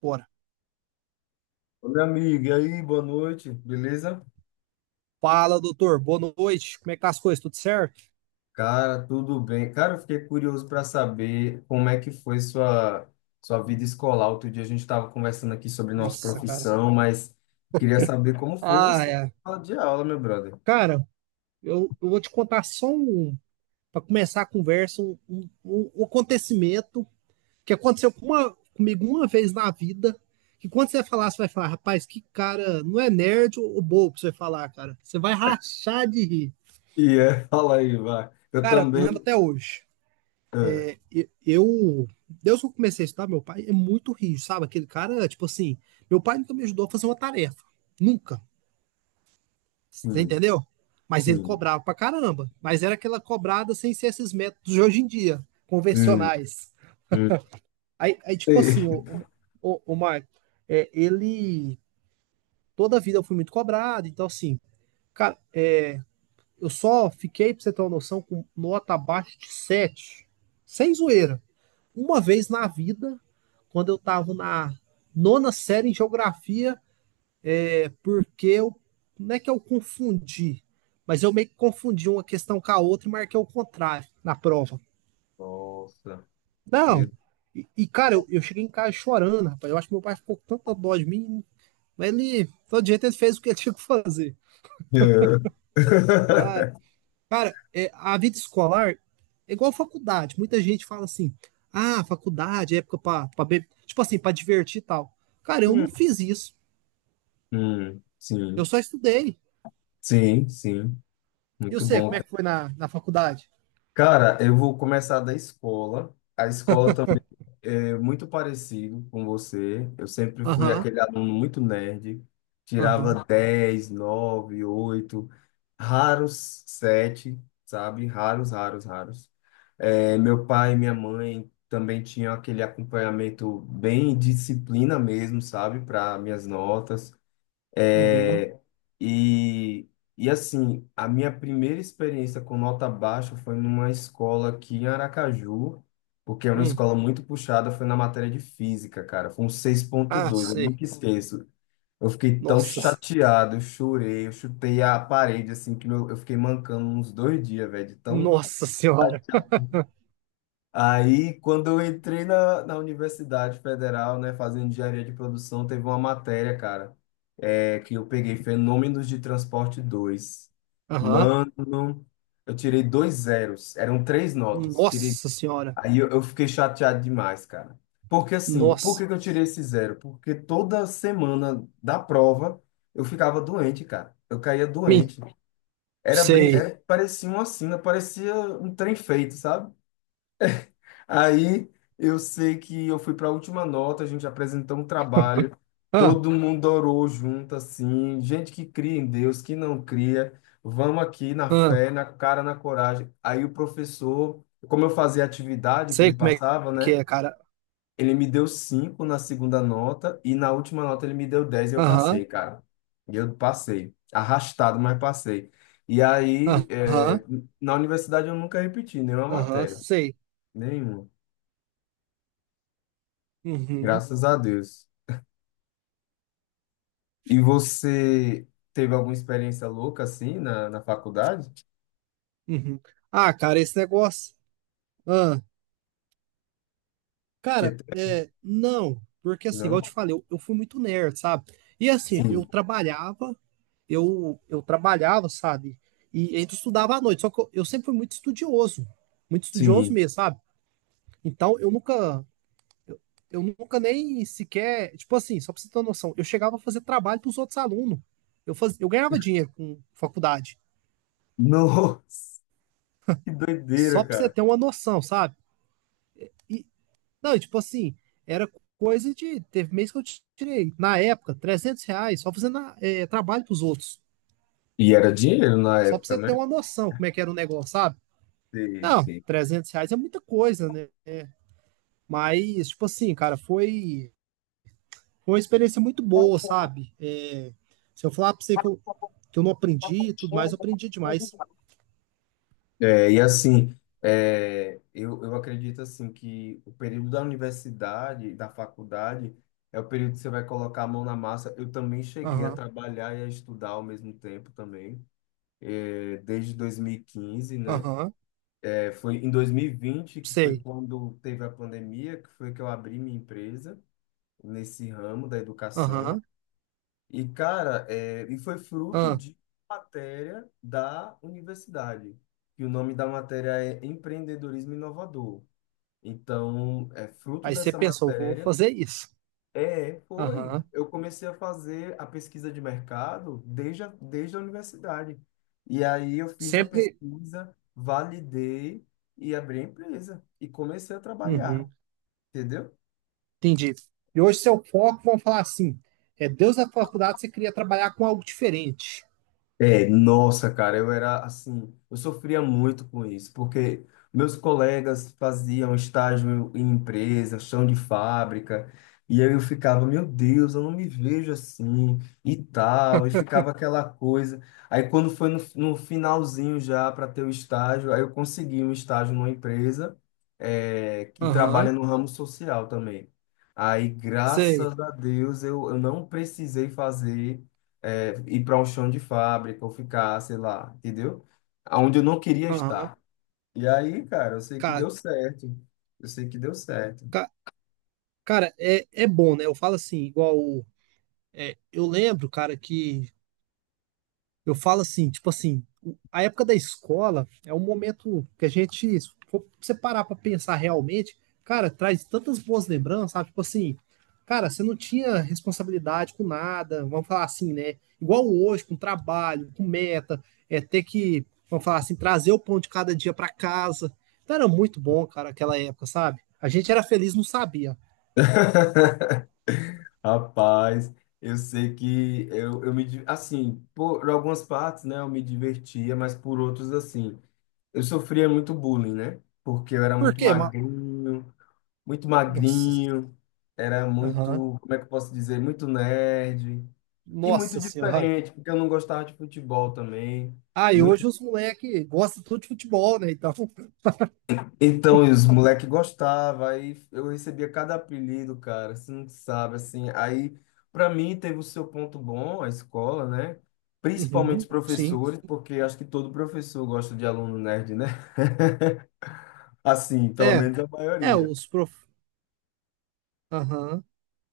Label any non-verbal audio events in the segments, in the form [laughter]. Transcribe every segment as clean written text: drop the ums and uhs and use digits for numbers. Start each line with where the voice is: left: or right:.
right: Bora.
left: Ô, meu amigo, e aí, boa noite, beleza?
right: Fala, doutor. Boa noite. Como é que tá as coisas? Tudo certo?
left: Cara, tudo bem. Cara, eu fiquei curioso para saber como é que foi sua, sua vida escolar. Outro dia a gente estava conversando aqui sobre nossa
right: Nossa, cara.
left: profissão, mas queria saber como foi
right: Ah,
left: você na
right: é.
left: sala de aula, meu brother.
right: Cara, eu vou te contar para começar a conversa, um acontecimento que aconteceu comigo uma vez na vida. Que quando você falar, você vai falar, rapaz, que cara, não é nerd ou bobo pra você falar, cara. Você vai rachar de rir.
left: E é, [laughs] fala aí, vai. Eu
right: Cara, eu lembro
left: também.
right: até hoje.
left: Ah,
right: E- Eu, Deus que eu comecei a estudar, meu pai é muito rígido, sabe? Aquele cara, tipo assim, meu pai nunca me ajudou a fazer uma tarefa. Nunca. Você
left: sim,
right: entendeu? Mas ele
left: sim.
right: cobrava pra caramba. Mas era aquela cobrada sem ser esses métodos de hoje em dia,
left: Hum,
right: convencionais.
left: hum.
right: Aí tipo assim,
left: Ei.
right: o Marco, ele. Toda a vida eu fui muito cobrado, então assim, cara, eu só fiquei, pra você ter uma noção, com nota abaixo de sete. Sem zoeira. Uma vez na vida, quando eu tava na nona série em geografia, é porque eu. Não é que eu confundi, mas eu meio que confundi uma questão com a outra e marquei o contrário na prova.
left: Nossa,
right: Não.
left: meu
right: E cara, eu cheguei em casa chorando, rapaz. Eu acho que meu pai ficou com tanta dó de mim. Mas ele, todo jeito, ele fez o que ele [laughs] tinha que fazer.
left: Deus. [laughs]
right: Ah, cara, a vida escolar é igual a faculdade. Muita gente fala assim: ah, faculdade é época pra, beber. Tipo assim, pra divertir e tal. Cara, eu não fiz isso. Eu
left: Sim,
right: só estudei.
left: sim, sim.
right: E eu
left: Muito
right: sei como
left: bom.
right: é que foi na faculdade?
left: Cara, eu vou começar da escola. A escola também é muito parecido com você. Eu sempre fui
right: Aham,
left: aquele aluno muito nerd,
right: aham,
left: tirava 10, 9, 8, raros 7, sabe? Raros, raros, raros. É, meu pai e minha mãe também tinham aquele acompanhamento bem disciplina mesmo, sabe? Para minhas notas.
right: uhum.
left: É, e, e assim, a minha primeira experiência com nota baixa foi numa escola aqui em Aracaju, porque era uma
right: Hum.
left: escola muito puxada, foi na matéria de física, cara. Foi um seis ponto
right: Ah,
left: dois, eu
right: sei.
left: nunca esqueço. Eu fiquei tão
right: Nossa,
left: chateado, eu chorei, eu chutei a parede, assim, que eu fiquei mancando uns dois dias, velho, de tão.
right: nossa senhora.
left: Aí, quando eu entrei na Universidade Federal, né, fazendo engenharia de produção, teve uma matéria, cara, que eu peguei Fenômenos de Transporte dois.
right: Aham.
left: Mano, eu tirei dois zeros, eram três notas. Tirei...
right: Nossa senhora.
left: Eu fiquei chateado demais, cara. Porque assim, por que
right: Nossa.
left: que eu tirei esse zero? Porque toda semana da prova eu ficava doente, cara. Eu caía
right: Mim.
left: doente. Era,
right: Sei.
left: era... Parecia uma sina, parecia um trem feito, sabe? Aí eu sei que eu fui para a última nota, a gente apresentou um trabalho,
right: Ah,
left: todo mundo orou junto, assim, gente que cria em Deus, que não cria, vamos aqui na
right: ah.
left: fé, na cara, na coragem. Aí o professor, como eu fazia a atividade que
right: Sei
left: ele
right: como é
left: passava,
right: que
left: né?
right: é, cara.
left: Ele me deu cinco na segunda nota e na última nota ele me deu 10 e eu
right: Aham.
left: passei, cara. E eu passei, arrastado, mas passei. E aí,
right: Aham.
left: na universidade eu nunca repeti nenhuma
right: Aham.
left: matéria,
right: Sei.
left: nenhuma.
right: Uhum.
left: Graças a Deus. E você teve alguma experiência louca assim na faculdade?
right: Uhum. Ah, cara, esse negócio. Ah.
left: Você
right: Cara,
left: teve,
right: não. Porque assim, igual eu te
left: não?
right: falei, eu fui muito nerd, sabe? E assim, eu
left: Sim,
right: trabalhava, eu trabalhava, sabe? E ainda estudava à noite. Só que eu sempre fui muito estudioso. Muito estudioso
left: sim.
right: mesmo, sabe? Então, eu, eu nunca nem sequer, tipo assim, só pra você ter uma noção, eu chegava a fazer trabalho pros outros alunos. Eu ganhava dinheiro com faculdade,
left: [laughs] Nossa, que
right: só
left: doideira,
right: pra você
left: cara.
right: ter uma noção, sabe? E, não, e tipo assim, era coisa de, teve mês que eu tirei, na época, R$ 300, só fazendo trabalho pros outros.
left: E era dinheiro na
right: Só pra
left: época,
right: você
left: né?
right: ter uma noção como é que era o negócio, sabe?
left: Sim,
right: Não,
left: sim.
right: R$ 300 é muita coisa, né? Mas, tipo assim, cara, foi. Foi uma experiência muito boa, sabe? É, se eu falar pra você que eu não aprendi e tudo mais, eu aprendi demais.
left: É, e assim, eu acredito assim que o período da universidade, da faculdade, é o período que você vai colocar a mão na massa. Eu também cheguei a
right: Aham,
left: trabalhar e a estudar ao mesmo tempo também, é, desde 2015, né?
right: aham,
left: É, foi em 2020, que foi
right: sei.
left: quando teve a pandemia, que foi que eu abri minha empresa nesse ramo da educação.
right: Aham,
left: E, cara, é, e foi fruto
right: aham.
left: de matéria da universidade, que o nome da matéria é Empreendedorismo Inovador. Então, é fruto
right: Aí você
left: dessa
right: pensou: vou
left: matéria.
right: fazer isso.
left: É, foi.
right: Aham,
left: Eu comecei a fazer a pesquisa de mercado desde a universidade. E aí eu fiz a
right: sempre.
left: pesquisa, validei e abri a empresa. E comecei a trabalhar,
right: Uhum,
left: entendeu?
right: entendi. E hoje seu foco, vamos falar assim, é Deus da faculdade, você queria trabalhar com algo diferente.
left: É, nossa, cara, eu era assim, eu sofria muito com isso, porque meus colegas faziam estágio em empresa, chão de fábrica, e aí eu ficava, meu Deus, eu não me vejo assim, e tal, e ficava aquela coisa. Aí quando foi no finalzinho já para ter o estágio, aí eu consegui um estágio numa empresa, é, que trabalha
right: Aham,
left: no ramo social também. Aí,
right: sei.
left: graças a Deus, eu não precisei fazer é, ir para um chão de fábrica ou ficar, sei lá, entendeu? Aonde eu não queria
right: Aham.
left: estar. E aí, cara, eu sei que
right: Cara,
left: deu certo. Eu sei que deu certo.
right: ca- cara, é bom, né? Eu falo assim, igual. Eu lembro, cara, que eu falo assim, tipo assim, a época da escola é um momento que a gente, se for você parar pra pensar realmente, cara, traz tantas boas lembranças, sabe? Tipo assim, cara, você não tinha responsabilidade com nada, vamos falar assim, né? Igual hoje, com trabalho, com meta, é ter que, vamos falar assim, trazer o pão de cada dia pra casa. Então era muito bom, cara, aquela época, sabe? A gente era feliz, não sabia.
left: [laughs] Rapaz, eu sei que eu me, di- assim, por algumas partes, né, eu me divertia, mas por outros, assim, eu sofria muito bullying, né? Porque eu era
right: Por quê? Mas,
left: muito
right: nossa,
left: magrinho, era
right: aham.
left: muito, como é que eu posso dizer, muito nerd. E muito
right: Nossa senhora.
left: diferente, porque eu não gostava de futebol também.
right: Ah, e
left: Muito...
right: hoje os moleques gostam tudo de futebol, né? Então,
left: Então, e os moleques gostavam, aí eu recebia cada apelido, cara, você não sabe, assim. Aí, para mim, teve o seu ponto bom, a escola, né? Principalmente os
right: uhum, sim.
left: professores, porque acho que todo professor gosta de aluno nerd, né? [laughs] Assim, pelo
right: é,
left: menos a maioria,
right: os prof... Aham,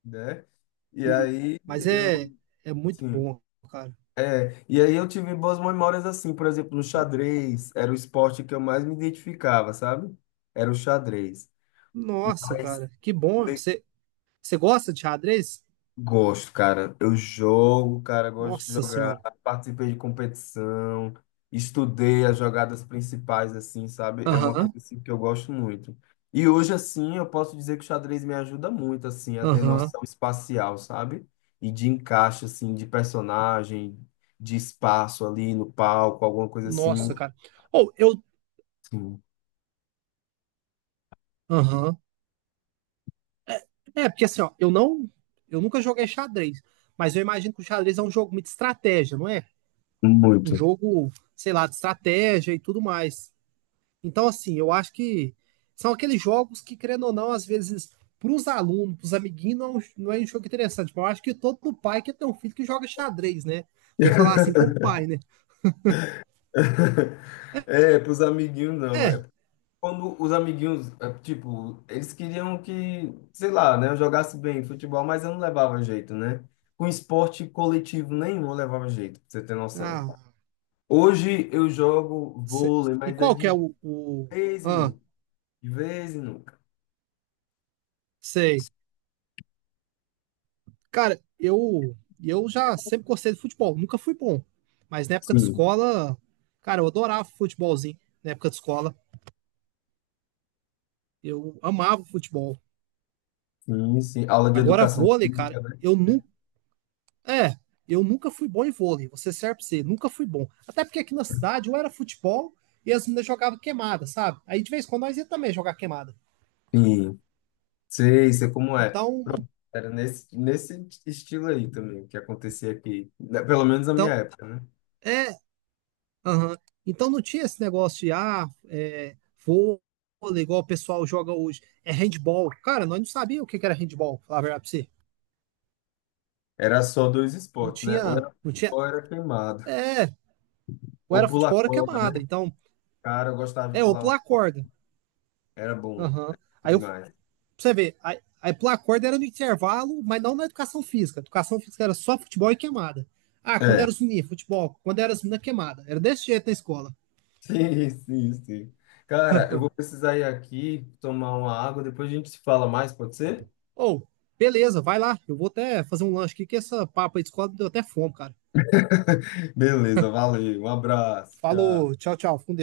left: né? E
right: e...
left: aí,
right: Mas é muito
left: sim.
right: bom, cara.
left: É, e aí eu tive boas memórias assim, por exemplo, no
right: N-
left: xadrez, era o esporte que eu mais me identificava, sabe? Era o xadrez.
right: Nossa,
left: Mas
right: cara, que bom.
left: le-
right: Você gosta de xadrez?
left: gosto, cara. Eu jogo, cara, gosto de
right: Nossa
left: jogar.
right: senhora.
left: Participei de competição, estudei as jogadas principais, assim, sabe? É uma
right: Aham,
left: coisa assim, que eu gosto muito. E hoje, assim, eu posso dizer que o xadrez me ajuda muito, assim, a ter
right: aham.
left: noção espacial, sabe? E de encaixe, assim, de personagem, de espaço ali no palco, alguma coisa assim.
right: Nossa, cara. Ou eu.
left: Sim,
right: Aham. É, porque assim, ó, eu nunca joguei xadrez, mas eu imagino que o xadrez é um jogo muito de estratégia, não é? Um
left: muito.
right: jogo, sei lá, de estratégia e tudo mais. Então, assim, eu acho que são aqueles jogos que, querendo ou não, às vezes, para os alunos, para os amiguinhos, não, não é um jogo interessante. Mas eu acho que todo pai quer ter um filho que joga xadrez, né? Vou falar assim como pai, né?
left: [laughs] É, pros amiguinhos não. É
right: É.
left: quando os amiguinhos, tipo, eles queriam que, sei lá, né, eu jogasse bem futebol, mas eu não levava jeito, né? Com esporte coletivo nenhum eu levava jeito, pra você ter noção.
right: Ah,
left: Hoje eu jogo
right: cê-
left: vôlei,
right: e
left: mas é
right: qual que é
left: de
right: o...
left: vez em
right: Ah,
left: nunca, de vez em nunca.
right: sei. Cara, eu já sempre gostei de futebol. Nunca fui bom. Mas na época de
left: Sim,
right: escola, cara, eu adorava futebolzinho. Na época de escola, eu amava futebol.
left: sim, sim. Aula de
right: Agora,
left: educação
right: vôlei,
left: física,
right: cara,
left: né?
right: É, eu nunca fui bom em vôlei, você serve pra você, nunca fui bom. Até porque aqui na cidade ou era futebol e as meninas jogavam queimada, sabe? Aí de vez em quando nós ia também jogar queimada.
left: Sim, sei, sei como é.
right: Então, não-
left: Era nesse estilo aí também que acontecia aqui, né, pelo menos na minha
right: então
left: época, né?
right: é, aham. Então não tinha esse negócio de, ah, vôlei, igual o pessoal joga hoje, é handball. Cara, nós não sabíamos o que que era handball, falar a verdade pra você.
left: Era só dois
right: Não
left: esportes, né? Ou
right: tinha,
left: era futebol,
right: não tinha,
left: ou era queimado.
right: é, ou
left: Ou
right: era
left: pular
right: futebol ou era
left: corda,
right: queimada.
left: né?
right: Então,
left: Cara, eu gostava de
right: ou
left: pular uma
right: pular
left: corda.
right: corda.
left: Era bom.
right: Aham.
left: Era bom
right: Aí eu,
left: demais.
right: você ver, a aí pular corda era no intervalo, mas não na educação física. A educação física era só futebol e queimada. Ah, quando
left: É.
right: era os
left: [laughs]
right: meninos, futebol. Quando era as meninas, queimada. Era desse jeito na escola.
left: Sim, sim, sim. Cara, eu vou precisar ir aqui tomar uma água, depois a gente se fala mais, pode ser?
right: Ou, oh, beleza, vai lá. Eu vou até fazer um lanche aqui, que essa papa aí de escola me deu até fome, cara.
left: [laughs] Beleza, valeu. Um abraço.
right: Falou,
left: Tchau.
right: tchau, tchau. Fico com Deus.